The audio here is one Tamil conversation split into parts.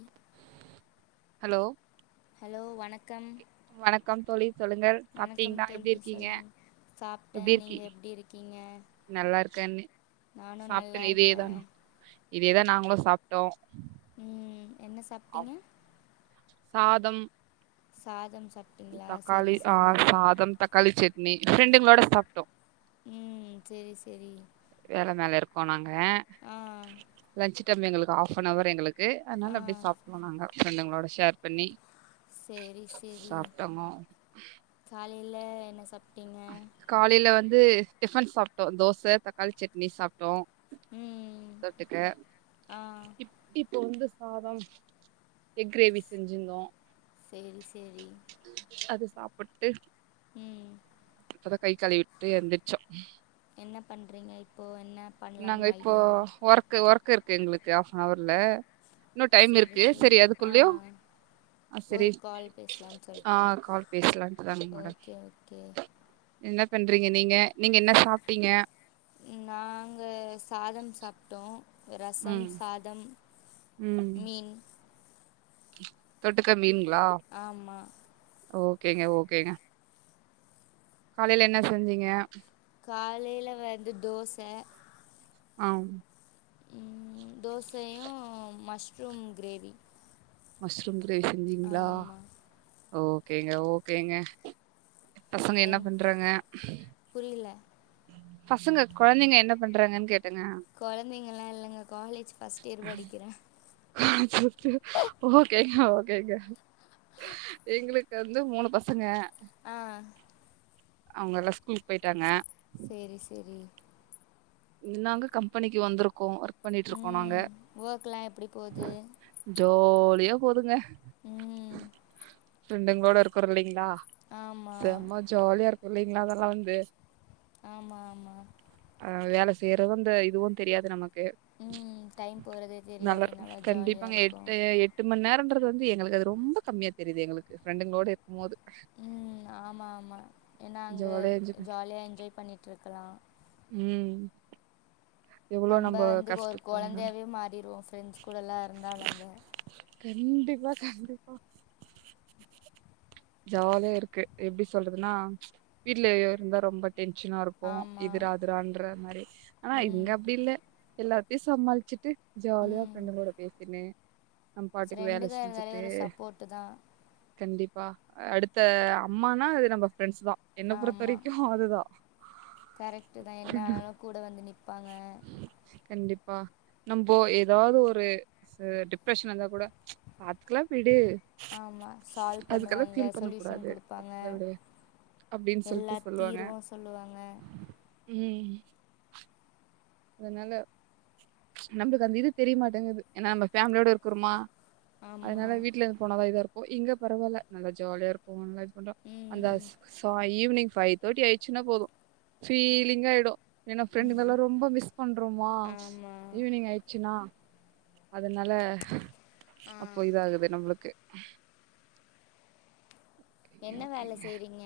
ம் ஹலோ ஹலோ வணக்கம் வணக்கம் தோழி சொல்லுங்கள் வணக்கம் சாப்பிட்டீங்ளா தோழி எப்டி இருக்கீங்க சொல்லுங் சாப்ட்டே எப்டியே இருக்கி நீங்க எப்டி இருக்கீங்க நல்லா இருக்கனு நானு நல்லா சாப்ட்டங்க இதே இருக்கே தானா இதேதா நாங்ளு சாப்ட்டோ ம் என்ன சாப் சாதம் சாதம் சாப் தக்காளி ஆ சாதம் தக்காளி சட்னி ஃபிரெண்டுங்ளோட சாப்ட்டோ ம் செரி செரி வேல மேல இருக்கோ நாங்க ஆ லன்ச் டைம் எங்களுக்கு ஹாப் அன் அவர் எங்ளுகக்கு ஆ அதனால அப்டி சாப்டுவோ நாகங்க ஃபிரெண்டுங்ளோட ஷேர் பண்ணி செரி சாப்ட்டாங்க காலைல என்ன சாப்ட்டீங்க காலைல வந்து டிஃபன் சாப்ட்டோ தோச தக்காளி சட்னி சாப்ட்டோ ம் தொட்டுக்க ஆ இப் இப்போ வந்து சாதம் எக் கிரேவி செஞ்சிருந்தோ செரி செரி அது சாப்புட்டு ம் இப்பதா கை கழு விட்டு எந்திரச்சோ என்ன பண்றீங்க இப்போ என்ன நாங்க பண்லான்னு இப்போ ஐடியால இருக் ஒர்க் ஒர்க் இருக்கு எங்களுக்கு ஆப்னவர்ல இன்னு டைம் இருக்கு செரி அதுக்குள்யோ ஆ செரி ஒரு கால் பேசலான்னு ஆ சொல்ட்டா கால் பேசலட்டுதான மொடக்கி ஓகே ஓகே என்ன பண்றீங்க நீங்க நீங்க என்ன சாப்ட்டீங்க நாங்க சாதம் சாப்ட்டோ ரசம் ம் சாதம் ம் மீன் தொட்டுக்க மீன்ங்களா ஆமா ஓகேங்க ஓகேங்க காலையில என்ன செஞ்சீங்க காலைல வந்து தோச ஆம் ம் தோசையு மஷ்ரூம் கிரேவி மஷ்ரூம் கிரேவி செஞ்சீங்ளா ஆமா ஓகேங்க ஓகேங்க பசங்க என்ன பண்றாங்க புரியில பசங்க கொழந்தைங்க என்ன பண்றாங்கன் கேட் கொழந்தைங்களா இல்லங்க காலேஜ் ஃபஸ்ட் இயர் படிக்கிற அச்சச்சோ ஓகேங்க ஓகேங்க எங்களுக்கு வந்து மூணு பசங்க ஆ அவுங்க எல்லா ஸ்கூலுக் போய்ட்டாங்க சேரி சேரி நாங்க கம்பெனிக்கு வந்திருக்கோ வொர்க் ம் வொக்லா எப்டி போது ஜோலியா போதுங்க ம் ஃப்ரெண்டுங் கூட இருக்குறோ இல்லைங்ளா ஆமா செம்ம ஜாலியா இருக்கு இல்லைங்ளா அதெல்லா வந்து ஆமா ஆமா அ வேல செய்றது இந்த இதுவு தெரியாது நமக்கு ம் டைம் போறதே தெரியாது நல்லா ஜாலியா கண்டிப்பாங்க இருக்கு எட்டு எட்டு மண் நேரோன்றது வந்து எங்ளுக் அது ரொம்ப கம்மியா தெரியுது எங்ளுக்கு ஃப்ரண்டுங்களோட இருக் மோது ம் ஆமா ஆமா ஏனா அங்க ஜாலியா என்ஜாய் பண்ண- ஜாலியா என்ஜாய் பண்ணிட் இருக்கலா ம் எவ்ளோ நம்ப வந்து ஒரு கஷ்டத்த கொழந்தையாவே மாறிருவோ ஃப்ரெண்ட்ஸ் கூடல்லா இருந்தா நம்ப கண்டிப்பா கண்டிப்பா ஜாலியா இருக்கு எப்டி சொல்றதுன்னா வீட்லே இருந்தா ரொம்ப டென்ஷனா இருக் கு ஆமா இதுரா அதுரான்ற மாரி ஆனா இங்க ம் அப்படி இல்ல எல்லாத்தையு சமாளிச்சுட்டு ஜாலியா ம் ஃப்ரெண்டுங் கூட பேசினு ஃப்ரெண்டுங்க இருந்தாலே ஒரு சப்போர்ட்டு தா கண்டிப்பா அடுத்த அம்மானா அது நம்ப ஃப்ரெண்ட்ஸ் தா என்ன பொறுத்த ஆமா வரைக்கு அதுதா கரெக்ட்டு தா என்ன ஆனாலு கூட வந்து நிப்பாங்க கண்டிப்பா நம்போ ஏதாவ்து ஒரு ச டிப்ரெஷன்ல இருந்தா கூட பாத்துக்லா விடு ஆமா சால்வ் அதுக்கெல்லா பண்ணுவாங்க ஃபீல் பண்ண சொல்யூஷன் கூடாது குடுப்பாங்க பாத்துக்லா விடு அப்டின்னு சொல்லிட்டு எல்லா சொல்லுவாங்க தீர்வு சொல்லுவாங்க ம் அதனால நம்ளுக்கு அந்த இது தெரியமாட்டேங்குது ஏனா நம்ம ஃபேமிலியோட இருக்றோமா ஆமா அதனால வீட்ல இருந்து போனாதா இதா இருக்கு இங்க பரவால்ல நல்லா ஜாலியா இருக்கு [unintelligible] கொண்டு அந்த ம் ஸ் சா ஈவினிங் ஃபைவ் தேர்டி ஆயிடுச்சுன்னா போது ஃபீலிங்க ஆயிடு ஏனா ஃப்ரெண்டு்ங்கெல்லா ரொம்ப மிஸ் பண்றோமா ஆமா ஈவினிங் ஆயிட்ச்சுனா அதனால ஆ அப்போ இதாகுது நம்ளுக்கு ஓகேங்க, என்ன வேல ஓகேங்க. செய்றீங்க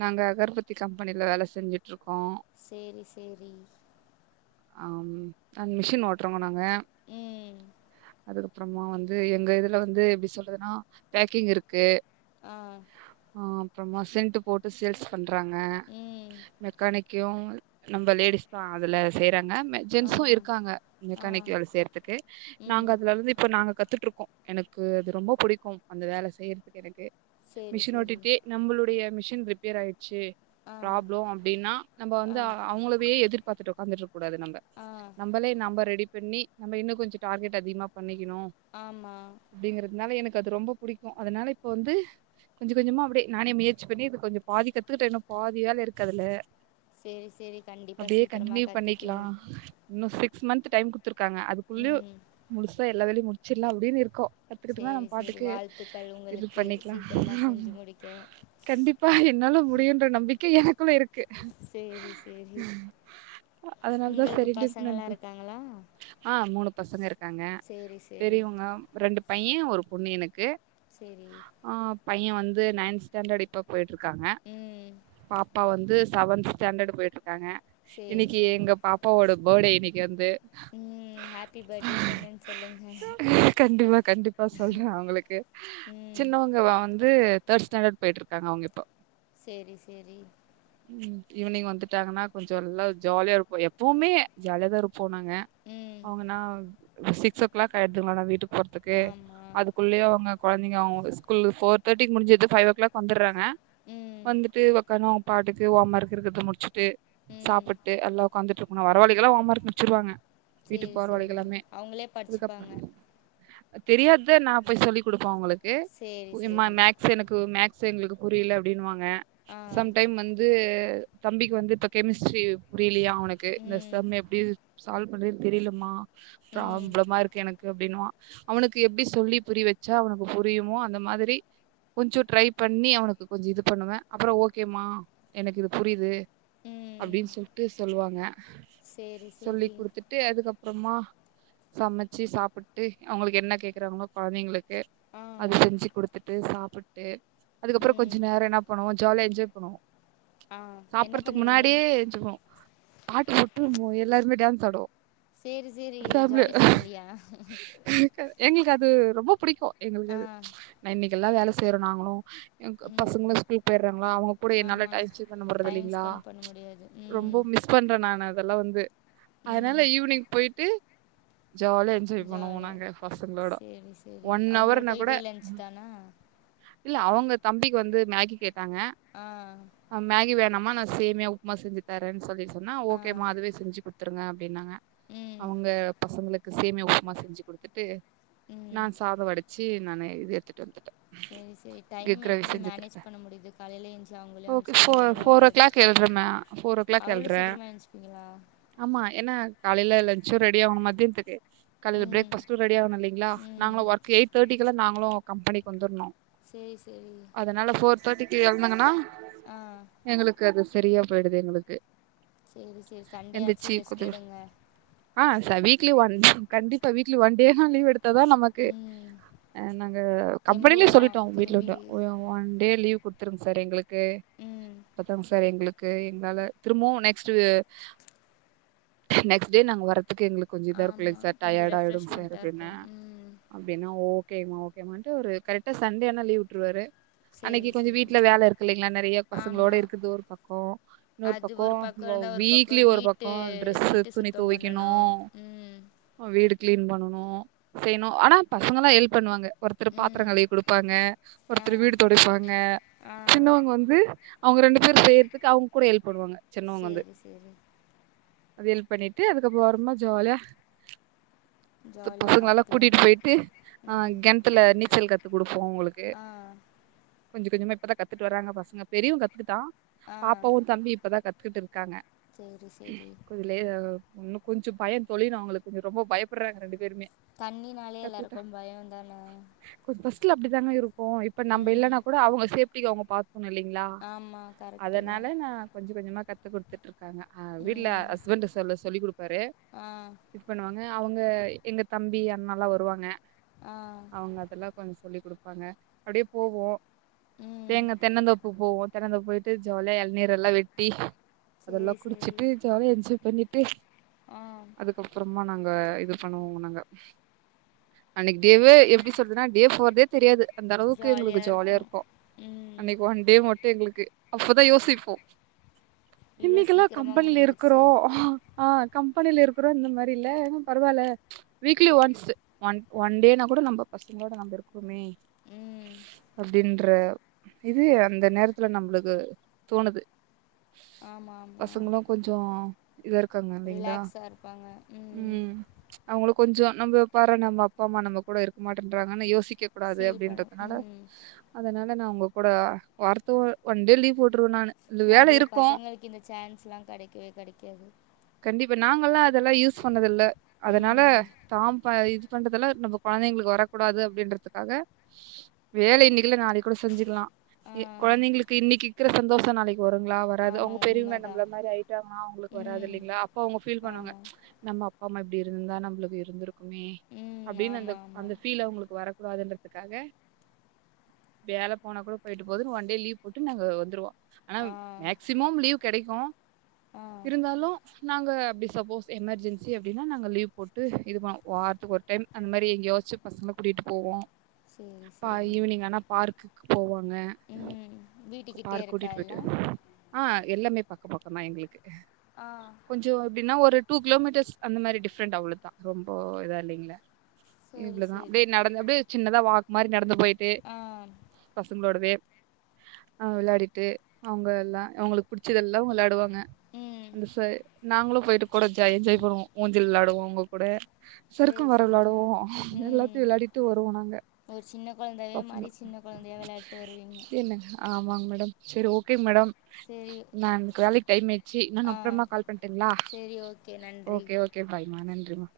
நாங்க அகர்பத்தி கம்பெனில வேல செஞ்சுட் இருக்கோ செரி செரி அம் அந் மிஷின் ஓட்றவங்க நாங்க ம் அதோட அப்றமா வந்து எங்க இதுல வந்து எப்டி சொல்துன்னா பேக்கிங் இருக்கு ஆ ஆ அப்றமா சென்ட் போட் சேல்ஸ் பண்றாங்க ம் மெக்கானிக்கையு நம்ப லேடிஸ் தா அதுல செய்றாங்க ம ஆ ஜென்ஸு இருக்காங்க இங்க ஆ கணக்கி வேல செய்றதுக்கு நாங்க ம் அதுல இருந்து இப்ப நாங்க கத்துட் இருக்கோ எனக்கு அது ரொம்ப பிடிக்கும் அந்த வேல செய்றதுக்கு எனக்கு சேரி மிஷின் சேரி ஓட்டிட்டே நம்ளுடைய மிஷின் ரிப்பேர் ஆயிட்ச்சி ஆ ப்ராப்ளோ அப்டின்னா நம்ப ஆ வந்து அவங்களவே எதிர்பாத்துட்டு உக்காந்துட்ருக்க கூடாது நம்ப ஆ நம்பளே நாம ரெடி பண்ணி நம்ம இன்னு கொஞ்சோ டார்கெட் அதிகமா பண்ணிகிணோ ஆமா அப்டிங்கிறதுனால எனக்கு அது ரொம்ப புடிக்கு அதனால இப்போ வந்து கொஞ்ச கொஞ்சமா அப்டே நானே முயற்சி பண்ணி இது கொஞ்சோ பாதி கத்துக்கிட்ட இன்னு பாதி வேல இருக்கு அதுல சேரி சேரி கண்டிப்பா அப்டியே சீக்கிரமா கண்டினியூ பண்ணிக்கலா கத்துப்பீங்க இன்னு சிக்ஸ் மந்த் டைம் குட்த்துருக்காங்க அதுக்குள்ளயு ம் முழுசா எல்ல வேலையு முட்ச்சிட்லா அப்டின் இருக்கோ கத்துக்கிட்டம்னா சேரி நம்ம சேரி பாட்டுக்கு வாழ்த்துக்கள் இது உங்களுக்கு பண்ணிக்லா சீக்கிரமா ஆமா செஞ்சு முடிக்க கண்டிப் ப்பா என்னால முடியுன்ற நம்பிக்க எனக்குள்ள இருக்கு சேரி சேரி அதுனால தா உங்களுக்கு பசங்கள்லா செரின்ட்டு [unintelligible] இருக்காங்களா ஆ மூனு பசங்க இருக் க்காங்க சேரி சேரி பெரியவுங்க ரெண்டு பையெ ஒரு பொண்ணு எனக்கு சேரி ஆ பையெ வந்து நைன்த் ஸ்டாண்டர்ட் இப்ப போய்ட்டு இருக்காங்க ம் பாப்பா வந்து செவன்த் ஸ்டாண்டர்ட் போய்ட் இருக்காங்க சேரி இன்னிக்கி சேரி எங்க பாப்பாவோட படே இன்னக்கி வந்து ம் ஹாப்பி படே சொன்னேனு சொல்லுங்க கண்டிப்பா கண்டிப்பா சொல்றே அவுங்களுக்கு ம் சின்னவங்க வந்து தேர்ட் ஸ்டாண்டர்ட் போய்ட்ருக் க்காங்க அவுங்க இப்ப சேரி சேரி ம் ஈவ்னிங் வந்துட்டாங்கன்னா கொஞ்சொ நல்லா ஜாலியா இருக்கு எப்பவுமே ஜாலிய தா இருப் போ நாங்க ம் அவுங்கனா சிக்ஸ் ஓ கிளாக் ஆய்டுதுங்களா வீட்டுக் போறதுக்கு ஆமா அதுக்குள்ளயே அவுங்க கொழந்தைங்க அவ்ங்க ஸ்கூல் ஃபோர் தேர்ட்டிக்கு முடுஞ்சிது ஃபைவ் ஓ கிளாக் வந்துறாங் க ம் வந்துட்டு ஒக்கார்ணு அவ்ங் பாட்டுக்கு ஓமர்க் இருக்கற்து முடுச்சிட்டு ம் சாப்புட்டு எல்லா உக்காந்துட்ருக்கணு வரவழிகல்லா ஓமர்க் முட்ச்சிருவாங்க வீட்டுக்கு போறவழிக எல்லாமே லே படுச்சுப்பாங்க தெரியாத்த நா போய் சொல்லி குடுப்பே அவுங்களுக்கு சேரி ம்மா சேரி மேக்ஸ் எனக்கு மேக் ஸ் எங்களுக்கு புரியல அப்டினுவாங்க ஆ சம்டைம் வந்து ந்து தம்பிக்கு வந்து இப்ப கெமிஸ்ட்ரி புரிலையா அவனுக்கு இந்த ம் சம் எப்டி சால்வ் பண்ணவே தெரிலம்மா ம் பிராப்ளமா இருக்கு எனக் கு அப்டின்னுவா அவனுக்கு எப்டி சொல்லி புரிய் வச்சா அவனுக்கு புரியுமோ அந்த மாதிரி கொஞ்சோ ட்ரை பண்ணி அவனுக்கு கொஞ்சொ இது பண்ணுவே அப்பறொ ஓகேமா எனக்கு இது புரிது ம் அப்டின் சொல்ட்டு சொல்வாங்க சேரி சொல்லி சேரி குடுத்துட் ட்டு அதுக்கப்றமா சமச்சி சாப்புட்டு அவுங்களுக்கு என்ன கேக்றாங்களோ கொழந்தைங்களுக்கு ஆ அது செஞ்சு குடுத்துட்டு சாப்புட்டு அதுக்கப்பறொ கொஞ்சொ ம் நேரொ என்ன பண்ணுவோ ஜாலியா என்ஜாய் பண்ணுவோ ஆ என்ன சாப்புட்றதுக்கு பண்ணுவீங்க முன்னாடியே ஏஞ்சிப்போ பாட்டு போட்டு எல்லாருமே டேன்ஸ் ஆடுவோ சேரி சேரி ஜாலி ஃபேமிலியா எங்களுக்கு அது ரொம்ப புடிக்கு எங்களுக்கு ஆ அது நா இன்னக்கெல்லா வேல செய்றோ நாங்களு என்க்கு ம் பசங்களா ஸ்கூல் போயிறாங்களா அவுங்க கூட என்னால ஆமா டைம் [unintelligible] டைம் இல்லைங்ளா ஸ்பெண்ட் பண்ண முடியாது ம் மிஸ் பண்றே நானு அதெல்லா வந்து ம் அதுனால ஈவினிங் போயிட்டு ஜாலியா என்ஜா ஜாய் பண்ணுவோ ஜாலியா நாங்க பசங்களோட ஒன் அவர்னா குட அ இல்ல அவுங்க தம்பிக்கி வந்து மேகி கேட்டாங்க அ மேகி வேணாமா நா சேமிய உப்புமா செஞ்சு தரேன் சொல்லி சொன்னா ஆ ஓகேம்மா அதுவே செஞ்சு குடு த்துருங்க அப்டின்னாங்க ம் அவுங்க பசங்ளுக்கு சேமிய உப்புமா செஞ்சு குடுத்துட்டு நா ம் சாதொ வடுச்சு நானு இது எட்த்துட்டு வந்துட்டே சேரி ச சேரி டைம் எக் கிரேவி எப்டி செஞ்சு மேனேஜ் எடுத்துட்டே பண்ண முடியுது காலைல எஞ்சு அவுங்களயு ஓகே அம்ச்சுட்டு ஃபோர் நீங்களு ஃபோர் ஓ கிளாக் வரதுக்கு எழுறே மே ஃபோர் ஓ கிளாக் அவ்ளோ எழுறே சீக்கிரமா எந்ச்சுப்பீங்களா ஆமா ஏன்னா காலைல லன்ஞ்சு ரெடி ஆகனு மதியத்துக்கு காலைல ம் பிரேக்ஃபஸ்டு ரெடி ஆகணு இலைங்களா ம் நாங்களு ஒர்க் எயிட் தேர்டிக்குள்ள நாங்களு கம்பெனிக்கு வந்துர்னு சேரி சேரி அதனால ஃபோர் தேர்ட்டிக்கு எழுந்தங்கனா ஆ எங்களுக்கு அது சரியா போய்டுது எங்களுக்கு சேரி சேரி சண்டேயாச்சு எந்திரிச்சு ரெஸ்ட் கொஞ்ச எடுங்க ஆ ச வீக்லி ஒன் கண்டிப்பா வீக்லி ஒன் டோவா லீவ் எடுத்தா தா நம் மக்கு ம் ஆ நாங்க தெம்பு கம்பெனிலயே வரும் சொல்லிட்டோ உங்க வீட்ல திரும்பி விட்டு ஆ ஒன் டே லீவ் குடுத்துருங்க சார் எங்களுக்கு ம் அப்பத்தாங்க சார் எங்களுக் கு எங்களால திரும்பவு நெக்ஸ்ட்டு நெக்ஸ்ட் டே நாங்க வர்றதுக்கு எங்குளுக் கொஞ்சோ இதா இருக்குங்க இல்லிங்க ஆமாம் சார் கொஞ்சம் டயர்ட் ஆயிடுங்க சார் ரெஃப்ரெஷ்மெண்ட்டாக அப்டின்ன இருக்கும் ம் அப்டின்னா ஓகேமா ஓகேமான்ட்டு ஒரு கரெக்டா சண்டே ஆனா லீவ் விட்டுருவாரு அன்னைக்கு சரி கொஞ்சோ சரி வீட்ல வேல இருக்கு இல்லைங்களா நெறைய பசங்களோட ஆமாம் இருக்கறது ஒரு பக்கோ இன்னொரு அது பக்கோ ஒரு பக்கம் இருந்தால் ஒரு வீக்லி பக்கம் ஒரு வீட்டு பக்கோ ட்ரெஸு வீட்டு துணி சுத்தம் துவைக்கணு பண்ணணும் ம் வீடு கிளீன் பண்ணனு செய்ணு ஆனா பசங்கள எல்லா ஹெல்ப் பண்ணுவாங்க ஒருத்தர் பாத்திரங் ம் கழவி குடுப் பாங்க ஆ ஒருத்தர் வீடு தொடைப்பாங்க ஆ சின்னவங்க வந்து அவுங்க ரெண்டு பேரு செய்யறதுக்கு அவுங்க கூட ஹெல்ப் பண்ணுவாங்க சின்னவங்க வந்து சேரி சேரி அது ஹெல்ப் பண்ணிட்டு அதுக்கபோறமா ஜாலியா இந்த ஜாலியா பசங்கள எல்லா ஹாப்பியா கூட்டிட்டு போயிட்டு ஆ ம் கெணத்துல நீச்சல் கத் துக் குடுப்போ உங்களுக்கு ஆ கொஞ்ச கொஞ்சமா இப்பதா கத்துட்டு வராங்க பசங்க பெரியவ கத்துக்கிட்டா ஆ பாப்பாவு தம்பி இப்பதா கத்துக்கிட்டு இருக்காங்க சேரி சேரி கொஞ்சம் லே இன்னு கொஞ்சோ பயோ தோழி நா உங்களுக்கு ரொம்ப பயப்பட்றாங்க ரெண்டு பேருமே தண்ணினாலே எல்லாருக்கு பயோதான ப்ப ஃபஸ்ட்ல அப்டித்தாங்க இருக்கு இப்ப நம்ம ம் இல்லன்னா கூட அவுங்க சேஃப்டிக்கு அவங்க பாத்துகணு இல்லலைங்களா ஆமா கரெக்ட்டு தா அதனால நா கொஞ்ச கொஞ்சமா கத்துக் குடுத்துட்டு இருக் இருக்காருக்கா ஆ வீட்டுல ம் ஹஸ்பண்ட் சொல்ல சொல்லி கொடுப்பாரு ஆ இது பண்ணுவாங்க அவங்க எங்க தம்பி அண்ணல்லா வருவாங்க ஆ அவுங்க அதெல்லா கொஞ்சோ சொல்லிக் கொடுப்பாங்க அப்டியே போவோ ம் தேங்கா தென்னந்தோப்பு போவோ தென்னந்தோப்பு போயிட்டு ஜாலியா எளநீர் எல்லா வெட்டி அதெல்லா சேரி சேரி குடிச்சிட்டு ஜாலியா என்ஜாய் பண்ணிட்டு ஆ அதுக்கப்புறமா நாங்க இது பண்ணுவோங்க நாங்க அன்னக்கி டேவே எப்டி சொல்றதுன்னா டே போறதே தெரியாது அந்தளவுக்கு எங்களுக்கு ஜாலியா இருக்கு ம் அன்னைக்கு ஒண்டே மட் ட்டு எங்களுக்கு அப்பதா யோசிப்போ இவ்ளோ இன்னைக்கெல்லா சீக்கிரமா கம்பெனில இருக்குறோ முடிஞ்சிருச்சே ஆ கம்பெனில இருக்குறோ இந்த மாரி இல்ல ஆனா பரவாயில்ல வீக்லி ஒன்ஸு ஒன் ஒன் டேனா கூட நம்ப பஸ் எங்களோட நம்ப இருக்கோமே ம் அப்டின் ற இது அந்த நேரத்துல நம்ளுக்கு தோணுது ஆமா ஆமா பசங்களு கொஞ்சோ இதா இருக்காங்க இல்லைங்களா ரிலாக்ஸா இருப்பாங்க ம் அவுங்களுக் கொஞ்ச நம்ம பார நம்ம அப்பா அம்மா நம்ம கூட இருக்க மாட்டேன்றாங்கன்னு யோசிக்க கூடாது ஃபீல் பண்ண அப்டின்றதுனால ம் அதனால நா உங்க கூட வாரத்து ஒன்டே லீவ் போட்ருவ நானு இந்த வேல நெறைய இருக்கு பசங்களுக்கு இந்த சான்ஸ்ல்லா கெடைக்கவே கெடைக்காது கண்டிப்பா நாங்கல்லா அதெல்லா யூஸ் பண்ணதில்ல அதனால ம் தா ப இது பண்றதெல்லா நம்ப கொழந்தைங்களுக்கு வரக்கூடாது அப்டின்றத்துக்காக வேல இன்னிக்கில்ல நாளைக் கூட செஞ்சிக்கலா ஆ எ கொழந்தைங்களுக்கு இன்னிக் இக்கிற சந்தோஷோ நாளைக் வருங்ளா வராது ஆமா அவங்க பெரியவ்ங்க உண்மதா நம்பள மாரி ஆய்ட்டாங்கனா அவுங்களுக் ம் வராதில்லீங்ளா அப்ப அவுங்க ஃபீல் பண்ணுவாங்க ஆமா நம்ம அப்பா அம்மா இப்டி இருந்தா நம்பளுக் இருந்துருக் குமே ம் அப்டின் அந்த ஆமா ஆமா அந்த ஃபீல் அவுங்களுக் வரக்கூடாதுன்ற துக்காக வேல போனா கூட போய்ட்டு போதுன் ஒன் டே லீவ் போட்டு நாங்க வந்துருவோ ஆனா ஆ மேக்சிமம் லீவ் கெடைக்கு ஆ இருந்தாலு நாங்க அப்டி சப்போஸ் எமர்ஜன்சி அப்டினா நாங்க லீவ் போட்டு இது பண்ணோ வார்த்துக் ஒரு டைம் அந்த மாரி எங்யாச்சு பசங்கள கூட்டிட்டு போவோ சேரி பா சேரி ஈவினிங் ஆனா பார்க்குக்கு போவாங்க ம் கு வீட்டுக்கிட்டே பார்க் இருக்கா கூட்டிட்டு போய்ட்டு எல்லா ஆ எல்லாமே பக்க பக்கந்தா எங்ளுக்கு ஆ கொஞ்சோ எப்டினா ஒரு டூ கிலோமீட்டர்ஸ் அந்த மாரி டிஃப்ரெண்ட் அவ்ளோ தா ரொம்போ இதா இல்லீங்ளே சேரி இவ்ளோ தா அப்டியே சேரி நடந்து அப்டியே சின்னதா வாக் மாரி நடந்து போயி ஆ பசங்ளோடவே அ விளாடிட்டு அவுங்க எல்லா அவுங்களுக் புடிச்சதெல்லா விளாடுவாங்க ம் அந்த ச நாங்களு போய்ட்டு கூட ஜாய் என்ஜாய் பண்ணுவோ ஊஞ்சல் விளாடுவோ அவுங்க கூட சறுக்கு சேரி மரோ சேரி விளாடுவோ ம் இன்னதெல்லாத்தயு விளாடிட்டு வருவோ நாங்க ஒரு சின்ன கொழந்தையா மாறி சின்ன கொழந்தையா வெளாட்டு வருவீங்க என்ன ஆமாங் மேடம் செரி ஓகேங் மேடம் சேரி நா எனக் வேலைக் டைம் ஆய்ட்ச்சி நானு ஆ அப்றமா கால் பண்ட்டுங்ளா சேரி ஓகே நன்றி ஓகே ஓகே பாய்மா நன்றிம்மா